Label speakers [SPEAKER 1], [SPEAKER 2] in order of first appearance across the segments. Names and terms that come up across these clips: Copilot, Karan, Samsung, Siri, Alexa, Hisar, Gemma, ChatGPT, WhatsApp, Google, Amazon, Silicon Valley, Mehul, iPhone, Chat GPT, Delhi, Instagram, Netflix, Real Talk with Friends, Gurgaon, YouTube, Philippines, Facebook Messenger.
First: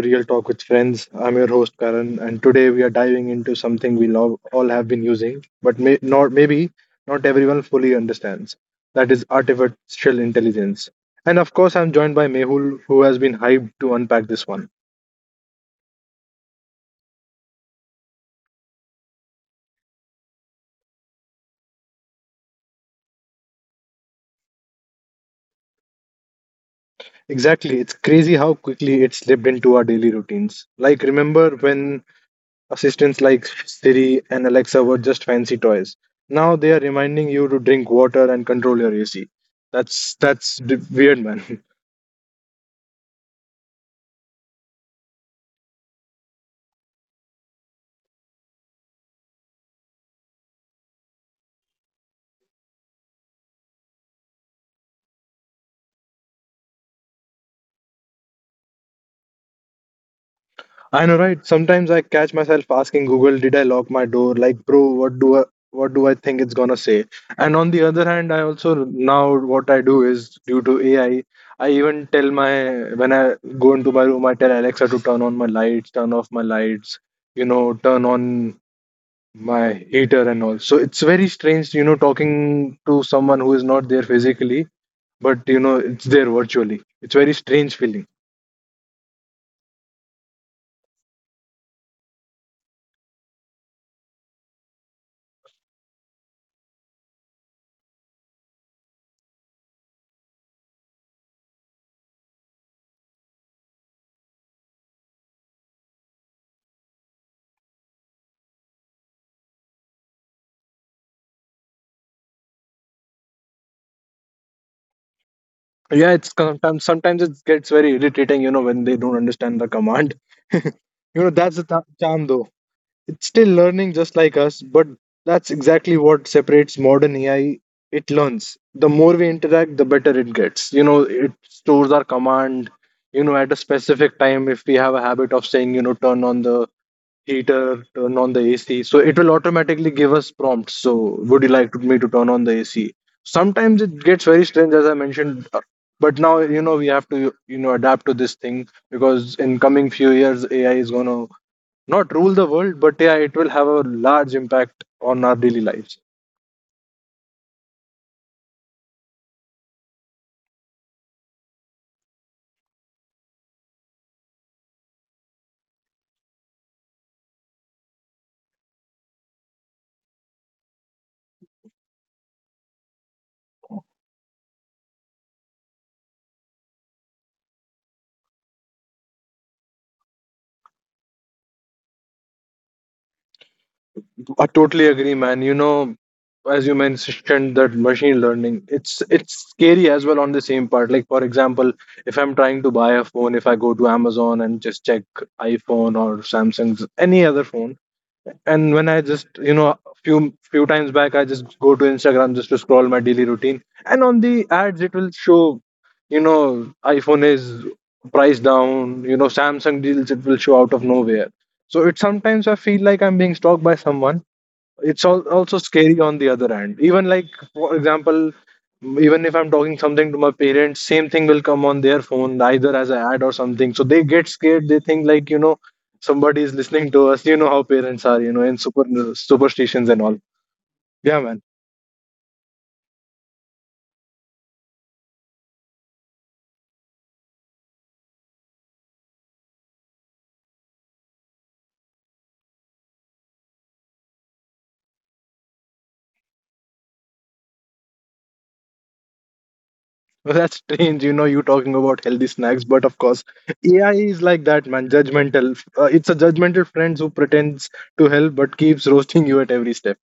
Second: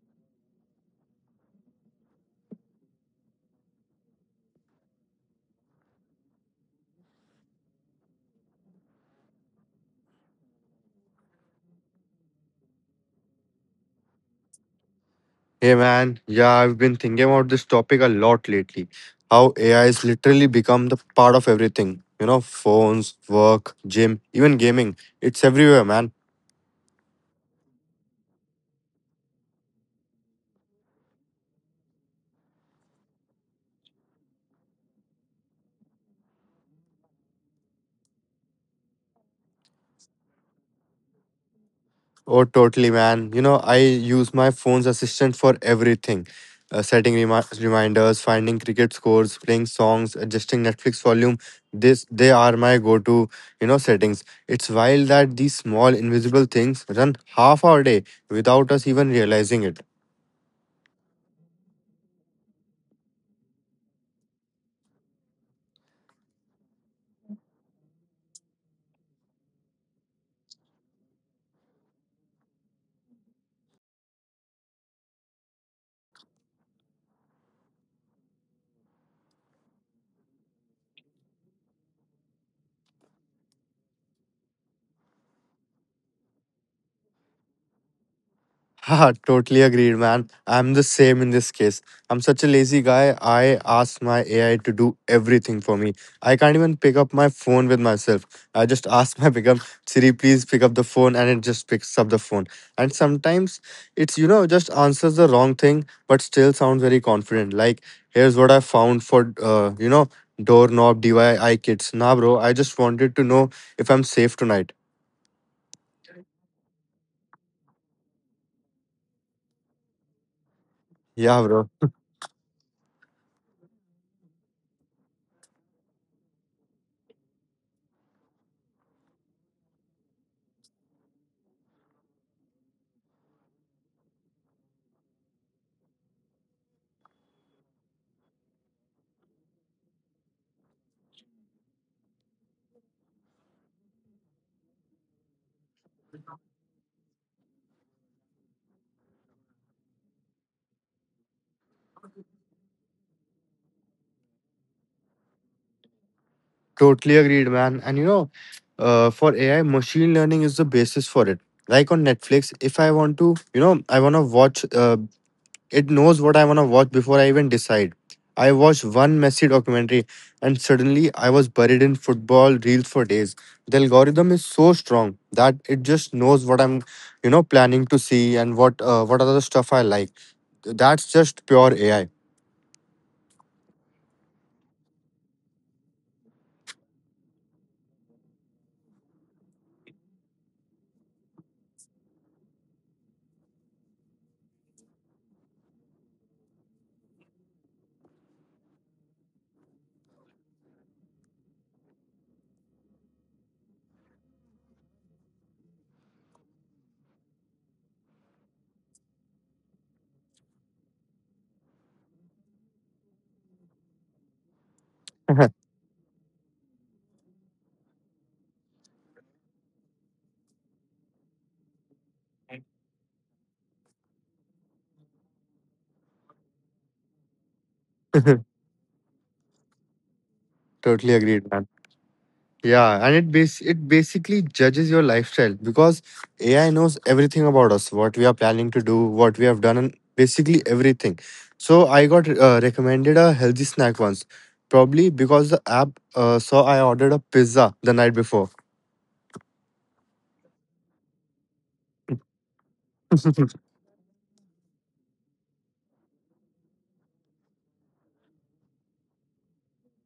[SPEAKER 1] Real Talk with Friends. I'm your host Karan, and today we are diving into something we love, all have been using, but may not maybe not everyone fully understands. That is artificial intelligence. And of course, I'm joined by Mehul, who has been hyped to unpack this one.
[SPEAKER 2] Hey man, yeah, I've been thinking about this topic a lot lately. How AI has literally become the part of everything. You know, phones, work, gym, even gaming. It's everywhere, man.
[SPEAKER 1] Exactly, it's crazy how quickly it slipped into our daily routines. Like, remember when Assistants like Siri and Alexa were just fancy toys. Now they are reminding you to drink water and control your AC. That's weird, man.
[SPEAKER 2] Oh, totally, man. You know, I use my phone's assistant for everything. Setting reminders, finding cricket scores, playing songs, adjusting Netflix volume. This they are my go-to, you know, settings. It's wild that these small invisible things run half our day without us even realizing it.
[SPEAKER 1] I know, right? Sometimes I catch myself asking Google, "Did I lock my door?" Like, bro, what do I think it's gonna say? And on the other hand, I also now what I do is due to AI, I even tell my when I go into my room, I tell Alexa to turn on my lights, turn off my lights, you know, turn on my eater and all. So it's very strange, you know, talking to someone who is not there physically, but you know, it's there virtually. It's very strange feeling.
[SPEAKER 2] Haha, totally agreed, man. I'm the same in this case. I'm such a lazy guy. I ask my AI to do everything for me. I can't even pick up my phone with myself. I just ask my pickup Siri, please pick up the phone, and it just picks up the phone. And sometimes it's you know just answers the wrong thing, but still sounds very confident. Like here's what I found for you know doorknob DIY kits. Nah, bro. I just wanted to know if I'm safe tonight.
[SPEAKER 1] Yeah, it's sometimes sometimes it gets very irritating, you know, when they don't understand the command. You know,
[SPEAKER 2] Yeah,
[SPEAKER 1] that's the
[SPEAKER 2] bro.
[SPEAKER 1] th- charm though. It's still learning just like us, but that's exactly what separates modern AI. It learns. The more we interact, the better it gets. You know, it stores our command, you know, at a specific time if we have a habit of saying, you know, turn on the heater, turn on the AC. So it will automatically give us prompts. So would you like me to turn on the AC? Sometimes it gets very strange, as I mentioned. But now you know we have to you know adapt to this thing because in coming few years AI is gonna not rule the world, but yeah, it will have a large impact on our daily lives.
[SPEAKER 2] Totally agreed, man. And you know, for AI, machine learning is the basis for it. Like on Netflix, if I want to, you know, I want to watch, it knows what I want to watch before I even decide. I watched one messy documentary and suddenly I was buried in football reels for days. The algorithm is so strong that it just knows what I'm, you know, planning to see and what other stuff I like. That's just pure AI.
[SPEAKER 1] I totally agree, man. You know, as you mentioned that machine learning, it's scary as well on the same part. Like for example, if I'm trying to buy a phone, if I go to Amazon and just check iPhone or Samsung's any other phone, and when I just you know a few times back, I just go to Instagram just to scroll my daily routine, and on the ads it will show, you know, iPhone is priced down, you know, Samsung deals it will show out of nowhere. So it sometimes I feel like I'm being stalked by someone. Also scary on the other hand, even like for example, even if I'm talking something to my parents, same thing will come on their phone either as an ad or something, so they get scared. They think like, you know, somebody is listening to us. You know how parents are, you know, in superstitions and all.
[SPEAKER 2] Totally
[SPEAKER 1] Yeah, man.
[SPEAKER 2] agreed, man. Yeah, and it basically judges your lifestyle because AI knows everything about us, what we are planning to do, what we have done, and basically everything. So I got recommended a healthy snack once, probably because the app saw I ordered a pizza the night before.
[SPEAKER 1] Well, that's strange, you know, you talking about healthy snacks, but of course AI is like that, man. Judgmental. It's a judgmental friend who pretends to help but keeps roasting you at every step.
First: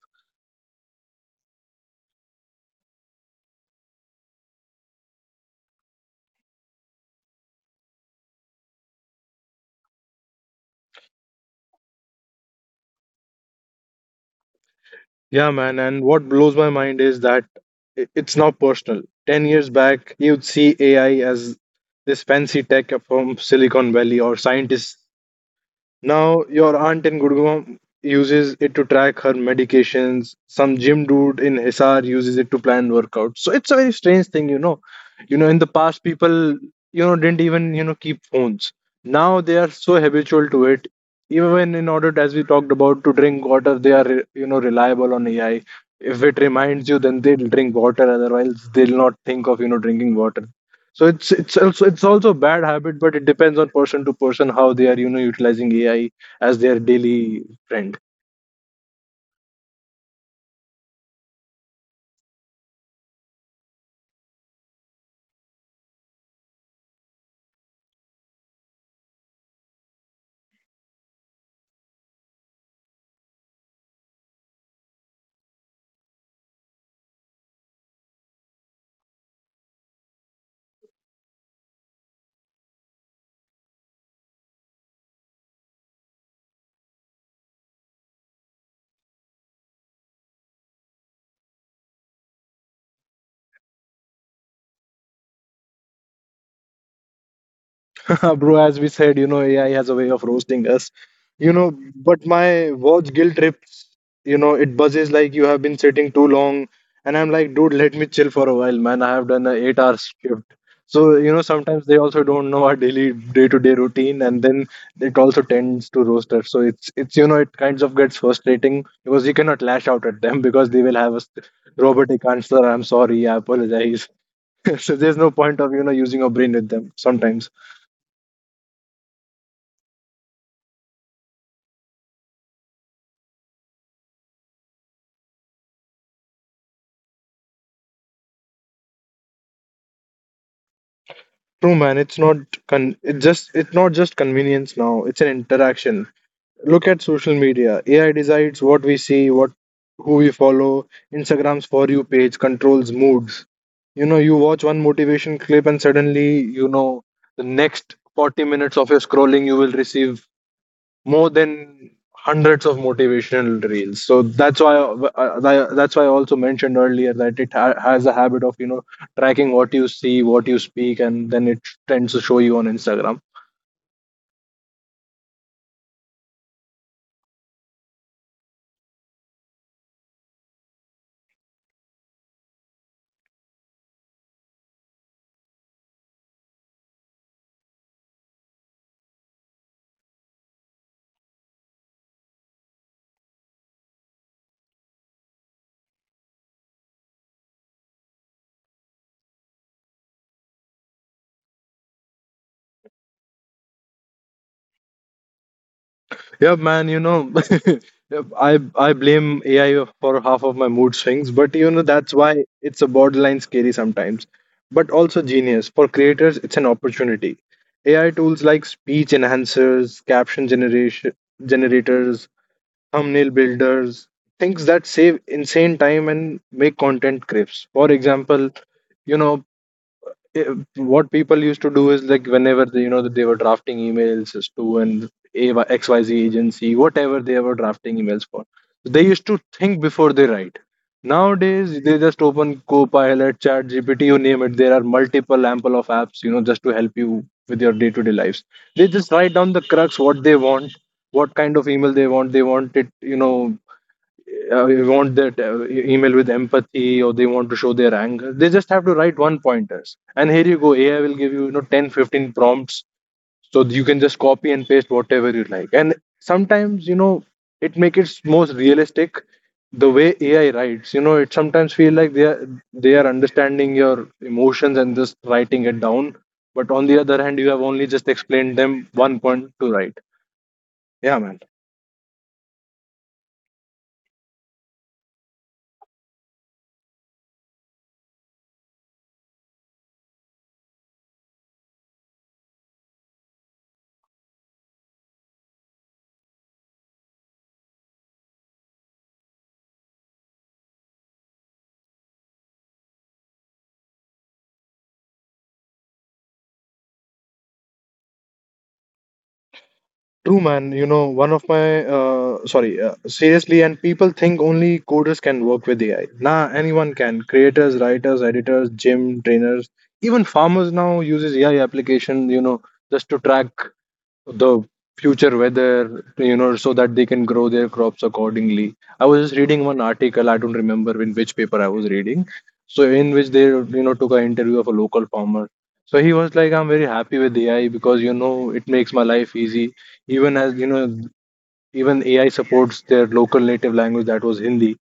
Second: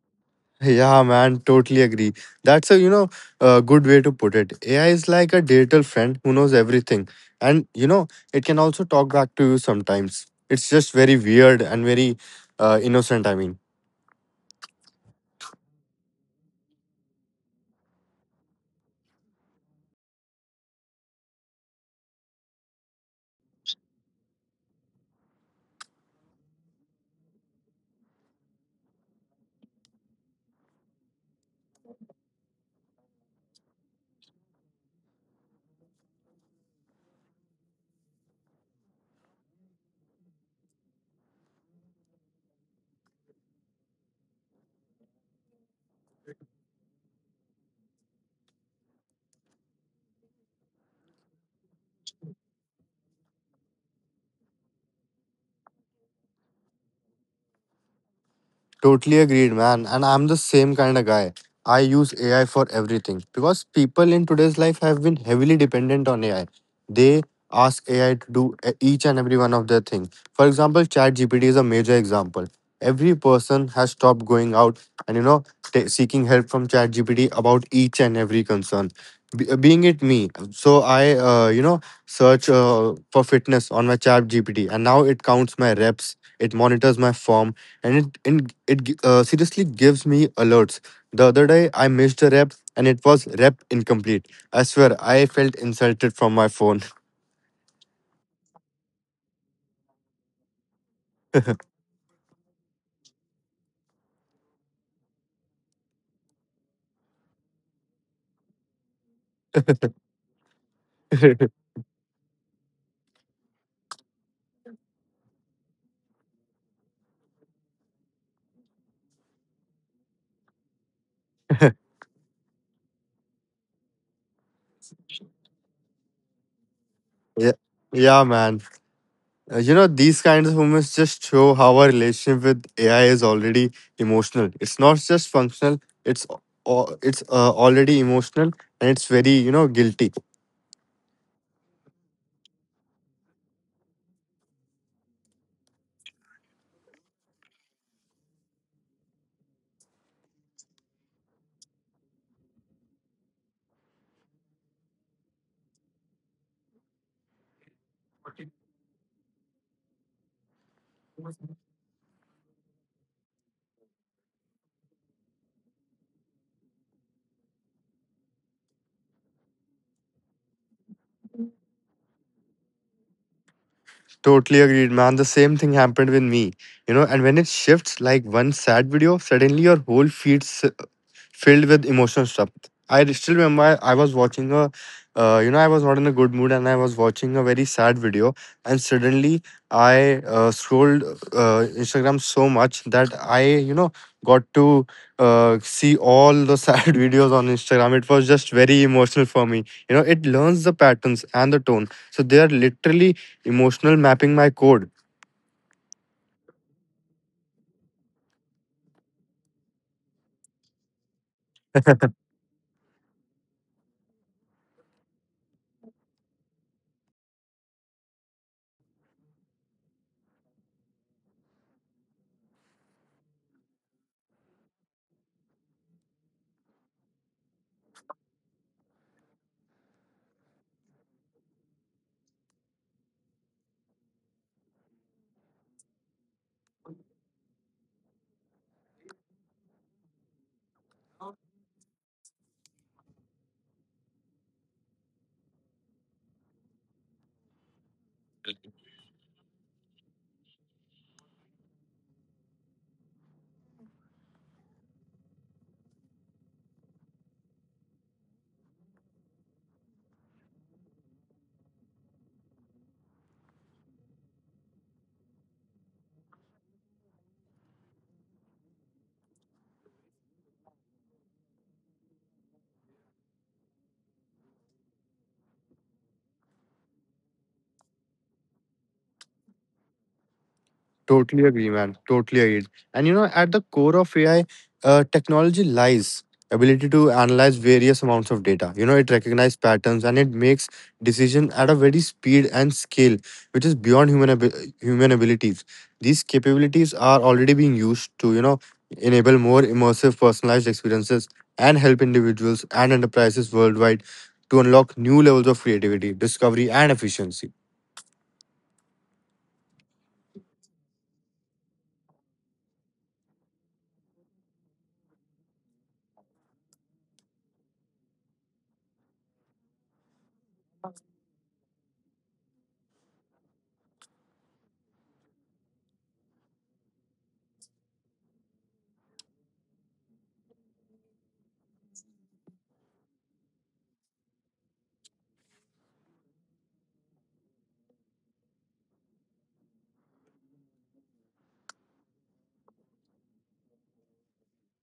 [SPEAKER 2] Yeah, man, totally agree. That's a, you know, a good way to put it. AI is like a digital friend who knows everything. And, you know, it can also talk back to you sometimes. It's just very weird and very innocent, I mean.
[SPEAKER 1] Yeah, man. And what blows my mind is that it's now personal. 10 years back, you'd see AI as this fancy tech from Silicon Valley or scientists. Now, your aunt in Gurgaon uses it to track her medications. Some gym dude in Hisar uses it to plan workouts. So it's a very strange thing, you know. You know, in the past, people, you know, didn't even, you know, keep phones. Now they are so habitual to it. Even in order, as we talked about, to drink water, they are, you know, reliable on AI. If it reminds you, then they'll drink water. Otherwise, they'll not think of, you know, drinking water. So it's also a bad habit, but it depends on person to person how they are, you know, utilizing AI as their daily friend.
[SPEAKER 2] Totally agreed, man. And I'm the same kind of guy. I use AI for everything because people in today's life have been heavily dependent on AI. They ask AI to do each and every one of their thing. For example, ChatGPT is a major example. Every person has stopped going out and you know seeking help from ChatGPT about each and every concern. Being it me, so I you know search for fitness on my ChatGPT, and now it counts my reps. It monitors my form and it seriously gives me alerts. The other day I missed a rep and it was rep incomplete. I swear I felt insulted from my phone.
[SPEAKER 1] Bro, as we said, you know, AI has a way of roasting us. You know, but my watch guilt trips, you know, it buzzes like you have been sitting too long. And I'm like, dude, let me chill for a while, man. I have done an eight-hour shift. So, you know, sometimes they also don't know our daily day-to-day routine, and then it also tends to roast us. So it's you know, it kinds of gets frustrating because you cannot lash out at them because they will have a robotic answer. I'm sorry, I apologize. So there's no point of, you know, using your brain with them sometimes.
[SPEAKER 2] Yeah, yeah, man. You know these kinds of moments just show how our relationship with AI is already emotional. It's not just functional. It's already emotional and it's very you know guilty.
[SPEAKER 1] True, man. It's not con. It just it's not just convenience now. It's an interaction. Look at social media. AI decides what we see, what who we follow. Instagram's for you page controls moods. You know, you watch one motivation clip and suddenly, you know, the next 40 minutes of your scrolling, you will receive more than hundreds of motivational reels. So that's why that's why I also mentioned earlier that has a habit of, you know, tracking what you see, what you speak, and then it tends to show you on Instagram.
[SPEAKER 2] Totally agreed, man. The same thing happened with me. You know, and when it shifts like one sad video, suddenly your whole feed filled with emotional stuff. I still remember I was watching a, you know, I was not in a good mood and I was watching a very sad video, and suddenly I scrolled Instagram so much that I, you know, got to see all the sad videos on Instagram. It was just very emotional for me. You know, it learns the patterns and the tone, so they are literally emotional mapping my code.
[SPEAKER 1] Yeah, man, you know, yeah, I blame AI for half of my mood swings, but you know that's why it's a borderline scary sometimes, but also genius. For creators, it's an opportunity. AI tools like speech enhancers, caption generation generators, thumbnail builders, things that save insane time and make content crisp. For example, you know eh, what people used to do is like whenever they, you know, that they were drafting emails as to an AY xyz agency, whatever they were drafting emails for, they used to think before they write. Nowadays they just open Copilot, chat gpt you name it. There are multiple ample of apps, you know, just to help you with your day-to-day lives. They just write down the crux what they want, what kind of email they want. They want it you know, want their email with empathy or they want to show their anger. They just have to write one pointers and here you go, AI will give you, you know, 10, 15 prompts. So you can just copy and paste whatever you like. And sometimes you know it make it most realistic. The way AI writes, you know, it sometimes feel like they are understanding your emotions and just writing it down. But on the other hand, you have only just explained them one point to write. Yeah, man.
[SPEAKER 2] Totally agree, man. Totally agreed. And you know, at the core of AI, technology lies ability to analyze various amounts of data. You know, it recognizes patterns and it makes decision at a very speed and scale, which is beyond human abilities. These capabilities are already being used to you know enable more immersive, personalized experiences and help individuals and enterprises worldwide to unlock new levels of creativity, discovery, and efficiency.
[SPEAKER 1] True, man. You know, one of my sorry, seriously, and people think only coders can work with AI. Nah, anyone can. Creators, writers, editors, gym trainers, even farmers now uses AI application. You know, just to track the future weather, you know, so that they can grow their crops accordingly. I was just reading one article, I don't remember in which paper I was reading, so in which they, you know, took an interview of a local farmer. So he was like, I'm very happy with AI because, you know, it makes my life easy. Even as, you know, even AI supports their local native language that was Hindi.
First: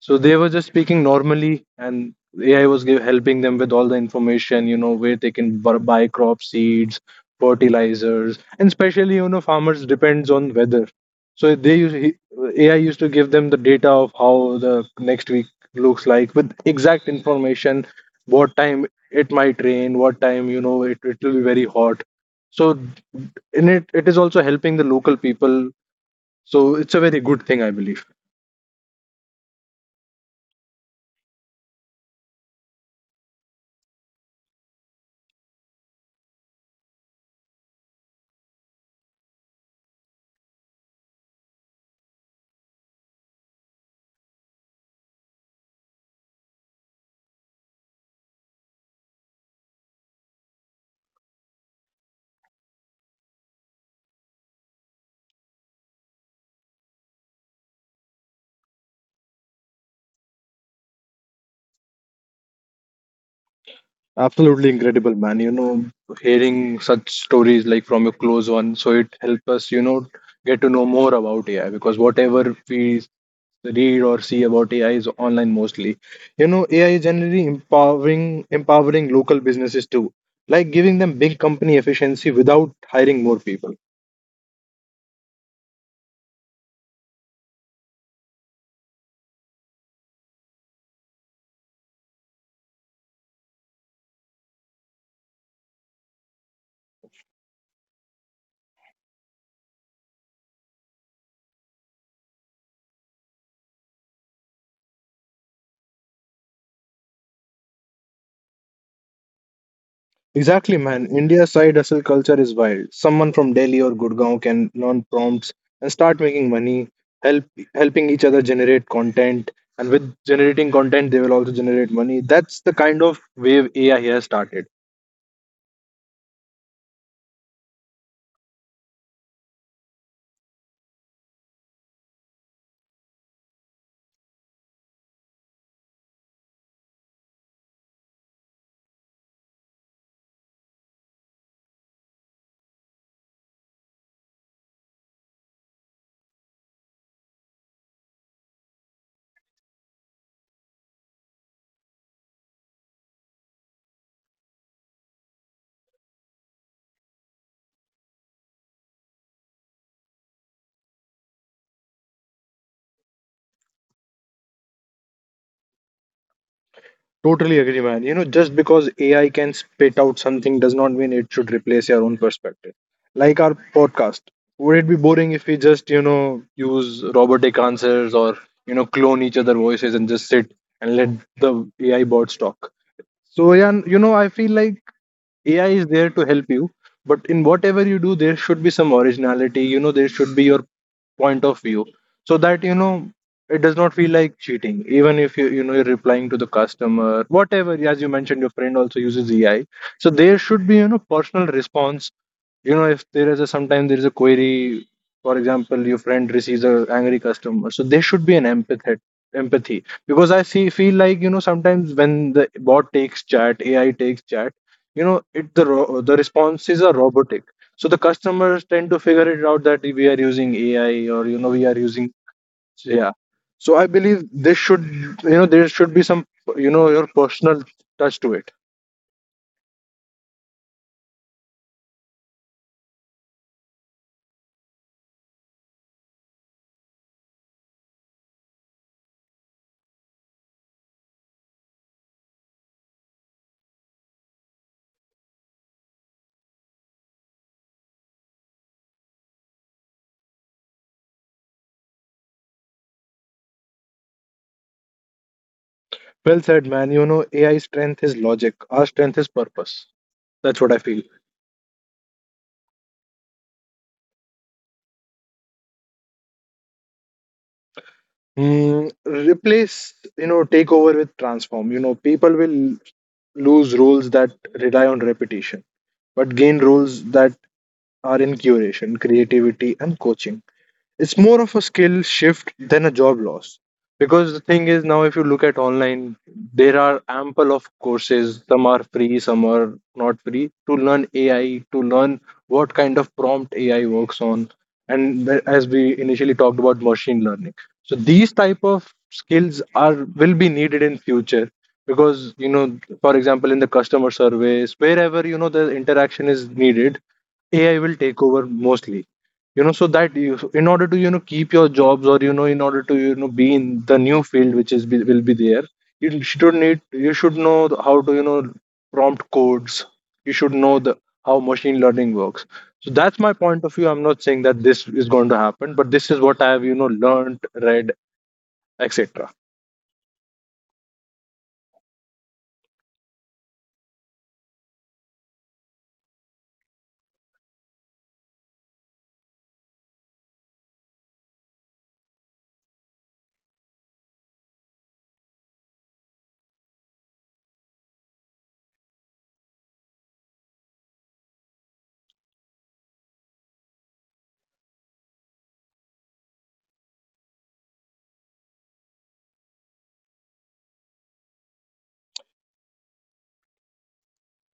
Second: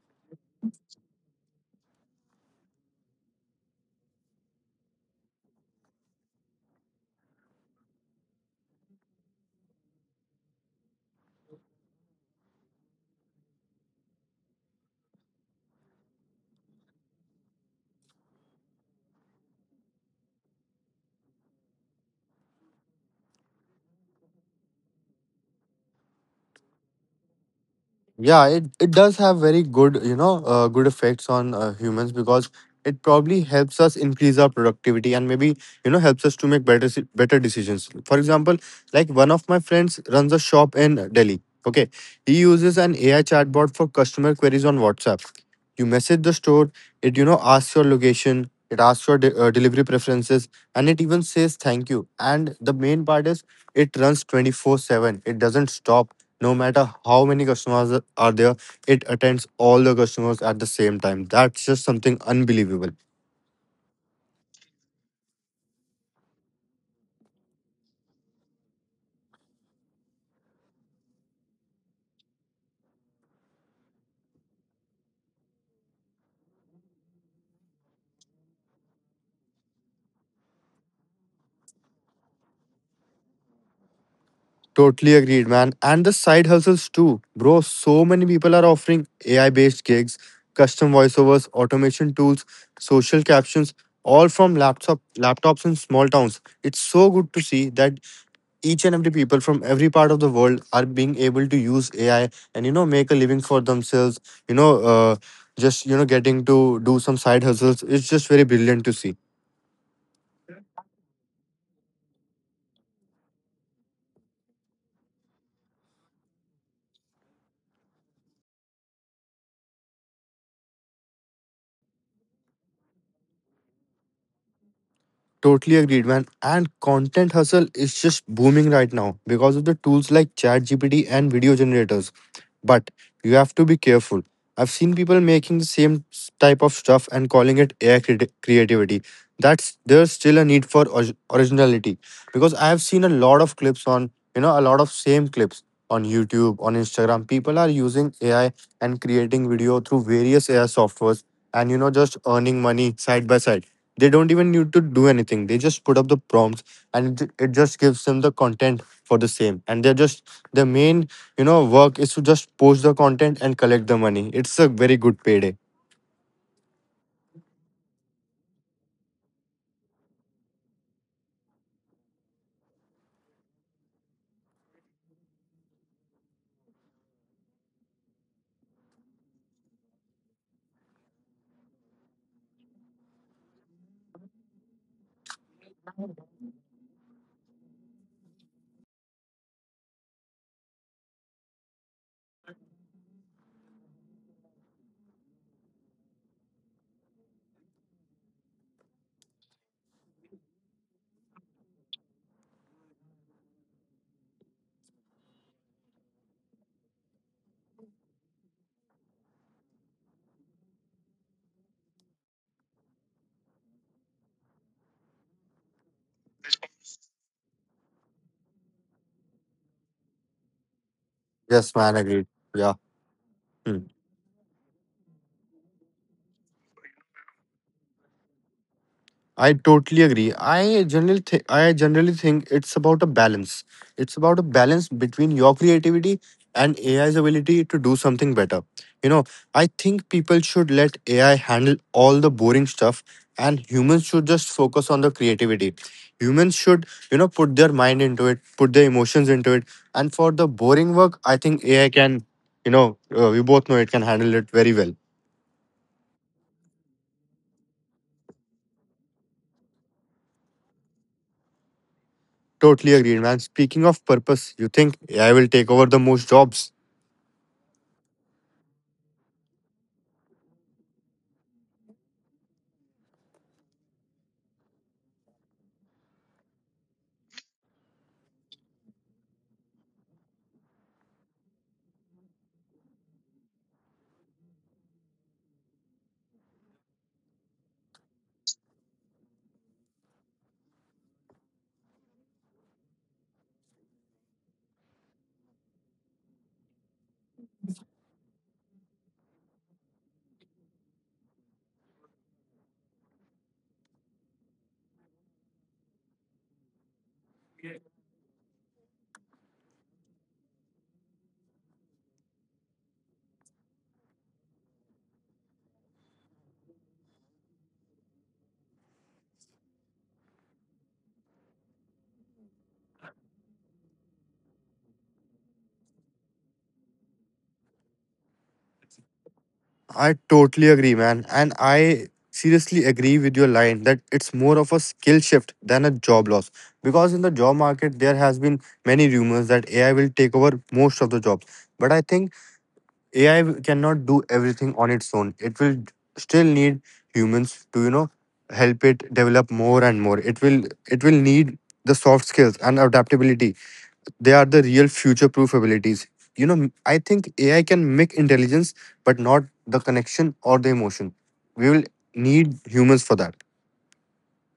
[SPEAKER 1] So they were just speaking normally, and AI was helping them with all the information, you know, where they can buy crop seeds, fertilizers, and especially, you know, farmers depends on weather. So AI used to give them the data of how the next week looks like with exact information, what time it might rain, what time, you know, it will be very hot. So it is also helping the local people, so it's a very good thing, I believe.
[SPEAKER 2] Yeah, it does have very good, you know, good effects on humans because it probably helps us increase our productivity and maybe, you know, helps us to make better decisions. For example, like one of my friends runs a shop in Delhi. Okay. He uses an AI chatbot for customer queries on WhatsApp. You message the store, it, you know, asks your location, it asks your delivery preferences, and it even says thank you. And the main part is it runs 24/7. It doesn't stop no matter how many customers are there, it attends all the customers at the same time. That's just something unbelievable.
[SPEAKER 1] Absolutely incredible, man. You know, hearing such stories like from your close one, so it helps us, you know, get to know more about AI because whatever we read or see about AI is online mostly. You know, AI is generally empowering local businesses too, like giving them big company efficiency without hiring more people.
[SPEAKER 2] Totally agreed, man. And the side hustles too. Bro, so many people are offering AI based gigs, custom voiceovers, automation tools, social captions, all from laptops in small towns. It's so good to see that each and every people from every part of the world are being able to use AI and you know make a living for themselves. You know, just you know getting to do some side hustles. It's just very brilliant to see.
[SPEAKER 1] Exactly, man. India's side hustle culture is wild. Someone from Delhi or Gurgaon can learn prompts and start making money, help helping each other generate content, and with generating content, they will also generate money. That's the kind of wave AI has started.
[SPEAKER 2] Totally agreed, man. And content hustle is just booming right now because of the tools like ChatGPT and video generators. But you have to be careful. I've seen people making the type of stuff and calling it AI creativity. That's there's still a need for originality because I have seen a lot of clips on you know a lot of same clips on YouTube on Instagram. People are using AI and creating video through various AI softwares and you know just earning money side by side. They don't even need to do anything. They just put up the prompts and it just gives them the content for the same. And they're just the main you know, work is to just post the content and collect the money. It's a very good payday.
[SPEAKER 1] Totally agree, man. You know, just because AI can spit out something does not mean it should replace your own perspective. Like our podcast, would it be boring if we just, you know, use robotic answers or, you know, clone each other voices and just sit and let the AI bots talk? So yeah, you know, I feel like AI is there to help you, but in whatever you do, there should be some originality. You know, there should be your point of view, so that it does not feel like cheating. Even if you you know you're replying to the customer, whatever. As you mentioned, your friend also uses AI, so there should be personal response. You know, if there is a sometimes there is a query, for example, your friend receives a angry customer, so there should be an empathy. Empathy because I see feel like sometimes when the bot takes chat, AI takes chat, you know it the the responses are robotic, so the customers tend to figure it out that we are using AI or you know we
[SPEAKER 2] Yes,
[SPEAKER 1] are
[SPEAKER 2] man,
[SPEAKER 1] using
[SPEAKER 2] agreed. Yeah.
[SPEAKER 1] yeah. So
[SPEAKER 2] Hmm.
[SPEAKER 1] I believe this should, you know, there should be some, you know, your personal touch to it.
[SPEAKER 2] I totally agree. I generally think it's about a balance. It's about a balance between your creativity and AI's ability to do something better. You know, I think people should let AI handle all the boring stuff and humans should just focus on the creativity. Humans should, you know, put their mind into it, put their emotions into it. And for the boring work, I think AI can, you know, we both know it can handle it very well.
[SPEAKER 1] Well said, man. You know, AI strength is logic, our strength is purpose. That's what I feel.
[SPEAKER 2] Totally agreed, man. Speaking of purpose, you think AI will take over the most jobs?
[SPEAKER 1] Mm, replace, you know, take over with transform. You know, people will lose roles that rely on repetition, but gain roles that are in curation, creativity, and coaching. It's more of a skill shift than a job loss because the thing is now if you look at online, there are ample of courses, some are free, some are not free, to learn AI, to learn what kind of prompt AI works on, and as we initially talked about machine learning. So these type of skills are will be needed in future because, you know, for example, in the customer service, wherever, you know, the interaction is needed, AI will take over mostly. You know, so that you, in order to, you know, keep your jobs, or, you know, in order to, you know, be in the new field which is be, will be there, you should need, you should know how to, you know, prompt codes. You should know the how machine learning works. So that's my point of view. I'm not saying that this is going to happen, but this is what I have, you know, learned, read, etc.
[SPEAKER 2] I totally agree, man. And I seriously agree with your line that it's more of a skill shift than a job loss. Because in the job market, there has been many rumors that AI will take over most of the jobs. But I think AI cannot do everything on its own. It will still need humans to, you know, help it develop more and more. It will need the soft skills and adaptability. They are the real future proof abilities. You know, I think AI can make intelligence, but not the connection or the emotion. We will need humans for that.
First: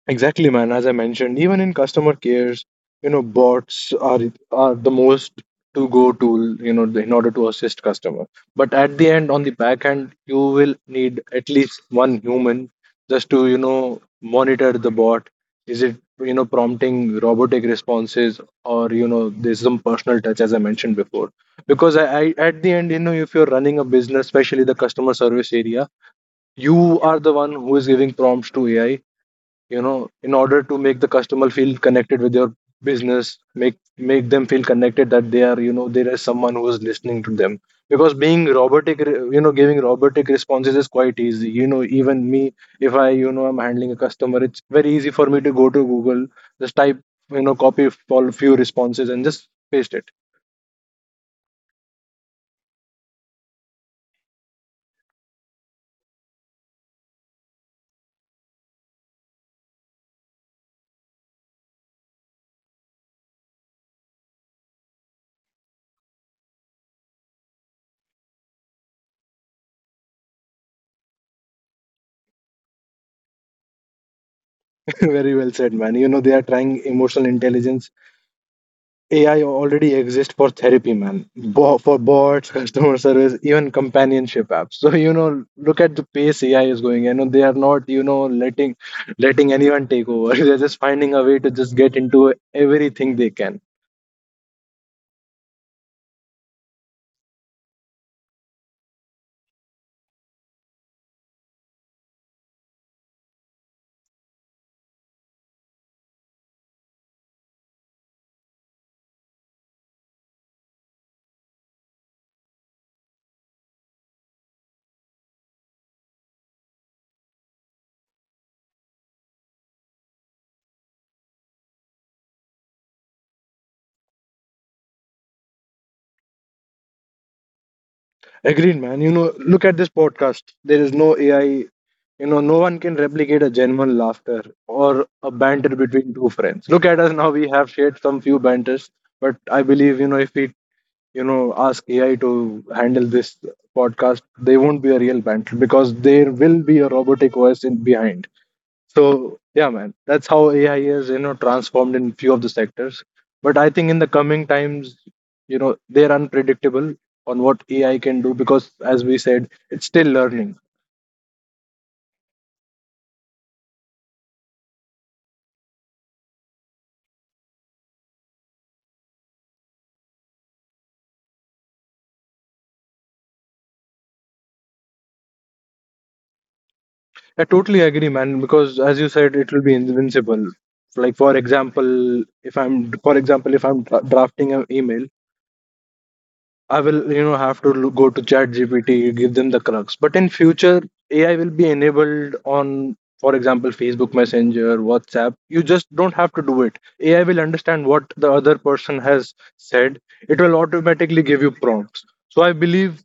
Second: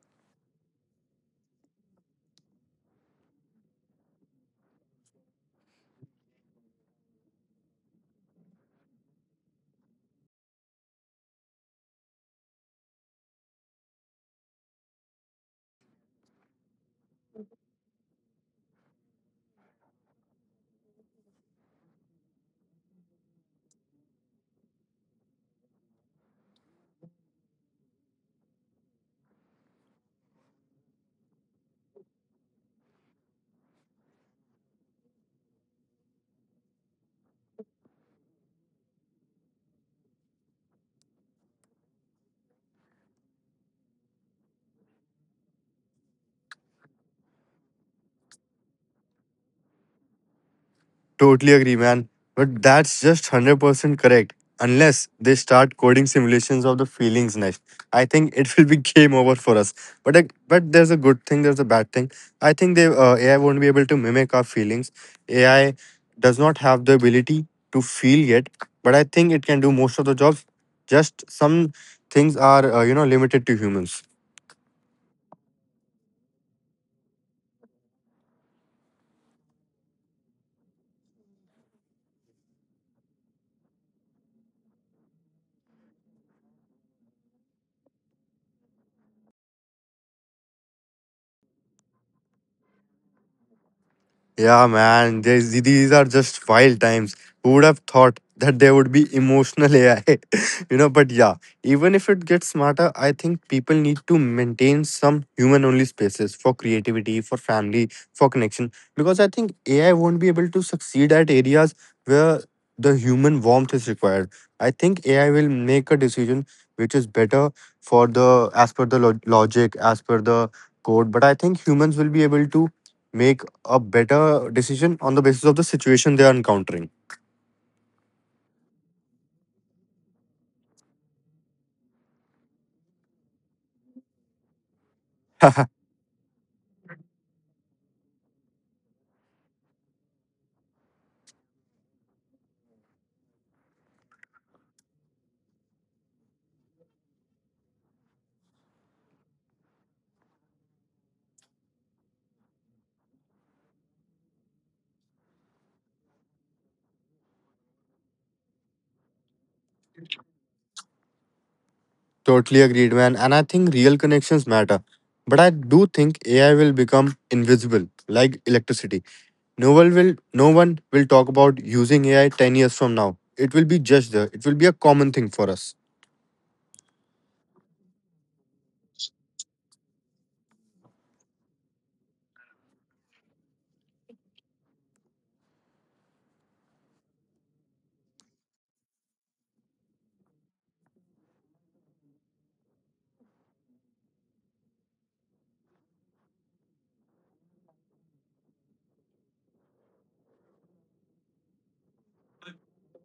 [SPEAKER 1] Exactly, man. As I mentioned, even in customer cares, you know, bots are the most to go tool, you know, in order to assist customer. But at the end, on the back end, you will need at least one human just to, you know, monitor the bot. Is it, you know, prompting robotic responses or, you know, there's some personal touch, as I mentioned before. Because I at the end, you know, if you're running a business, especially the customer service area, you are the one who is giving prompts to AI, you know, in order to make the customer feel connected with your business, make them feel connected that they are, you know, there is someone who is listening to them. Because being robotic, you know, giving robotic responses is quite easy, you know. Even me, if I, you know, I'm handling a customer, it's very easy for me to go to Google, just type, you know, copy all few responses and just paste it.
[SPEAKER 2] Totally agree, man. But that's just 100% correct. Unless they start coding simulations of the feelings next, I think it will be game over for us. But there's a good thing, there's a bad thing. I think they AI won't be able to mimic our feelings. AI does not have the ability to feel yet, but I think it can do most of the jobs. Just some things are you know limited to humans.
[SPEAKER 1] Very well said, man. You know, they are trying emotional intelligence. AI already exists for therapy, man. For bots, customer service, even companionship apps. So you know, look at the pace AI is going. You know, they are not, you know, letting letting anyone take over. They're just finding a way to just get into everything they can.
[SPEAKER 2] Yeah, man, these are just wild times. Who would have thought that there would be emotional AI? You know, but yeah, even if it gets smarter, I think people need to maintain some human only spaces for creativity, for family, for connection. Because I think AI won't be able to succeed at areas where the human warmth is required. I think AI will make a decision which is better for the as per the logic, as per the code. But I think humans will be able to make a better decision on the basis of the situation they are encountering.
[SPEAKER 1] Agreed, man. You know, look at this podcast. There is no AI. You know, no one can replicate a genuine laughter or a banter between two friends. Look at us now. We have shared some few banters, but I believe, you know, if we, you know, ask AI to handle this podcast, they won't be a real battle because there will be a robotic OS in behind. So yeah, man, that's how AI is, you know, transformed in few of the sectors. But I think in the coming times, you know, they're unpredictable on what AI can do because, as we said, it's still learning.
[SPEAKER 2] Totally agreed, man. And I think real connections matter. But I do think AI will become invisible, like electricity. No one will talk about using AI 10 years from now. It will be just there. It will be a common thing for us.
[SPEAKER 1] I totally agree, man, because as you said, it will be invincible. Like, for example, if I'm for example, if I'm drafting an email, I will, you know, have to go to Chat GPT, give them the crux. But in future, AI will be enabled on, for example, Facebook Messenger, WhatsApp. You just don't have to do it. AI will understand what the other person has said. It will automatically give you prompts. So I believe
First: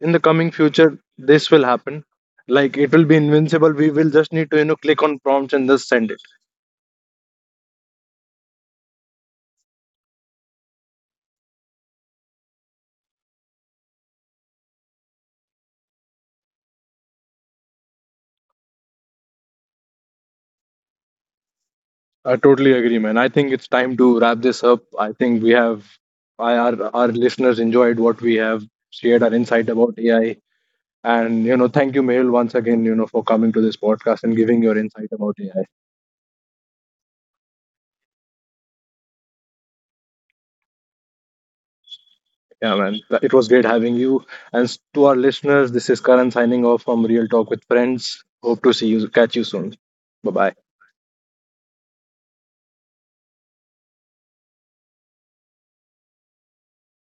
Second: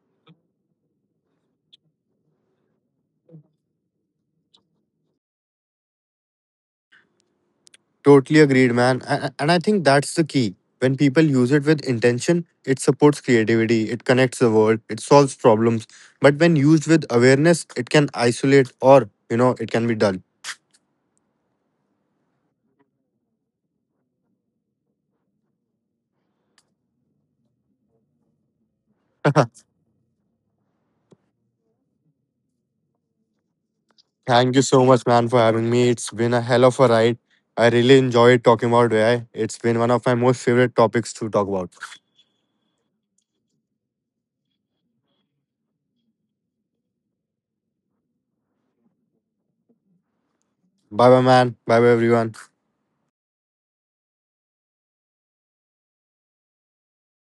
[SPEAKER 1] in the coming future, this will happen. Like it will be invincible. We will just need to, you know, click on prompts and just send it.
[SPEAKER 2] Totally agreed, man. And I think that's the key. When people use it with intention, it supports creativity, it connects the world, it solves problems. But when used with awareness, it can isolate or, you know, it can be dull.
[SPEAKER 1] I totally agree, man. I think it's time to wrap this up. I think we have, our listeners enjoyed what we have shared, our insight about AI, and you know, thank you, Mehul, once again, you know, for coming to this podcast and
[SPEAKER 2] Thank
[SPEAKER 1] giving
[SPEAKER 2] you
[SPEAKER 1] your
[SPEAKER 2] so much,
[SPEAKER 1] insight
[SPEAKER 2] man,
[SPEAKER 1] about
[SPEAKER 2] for
[SPEAKER 1] AI.
[SPEAKER 2] having me. It's been a hell of a ride. I really enjoyed talking about AI. It's been one of my most favorite topics to talk about.
[SPEAKER 1] Yeah, man, it was great having you. And to our listeners, this is Karan signing off from Real Talk with Friends. Hope to see you, catch you soon. Bye bye.
[SPEAKER 2] Bye bye, man. Bye bye, everyone.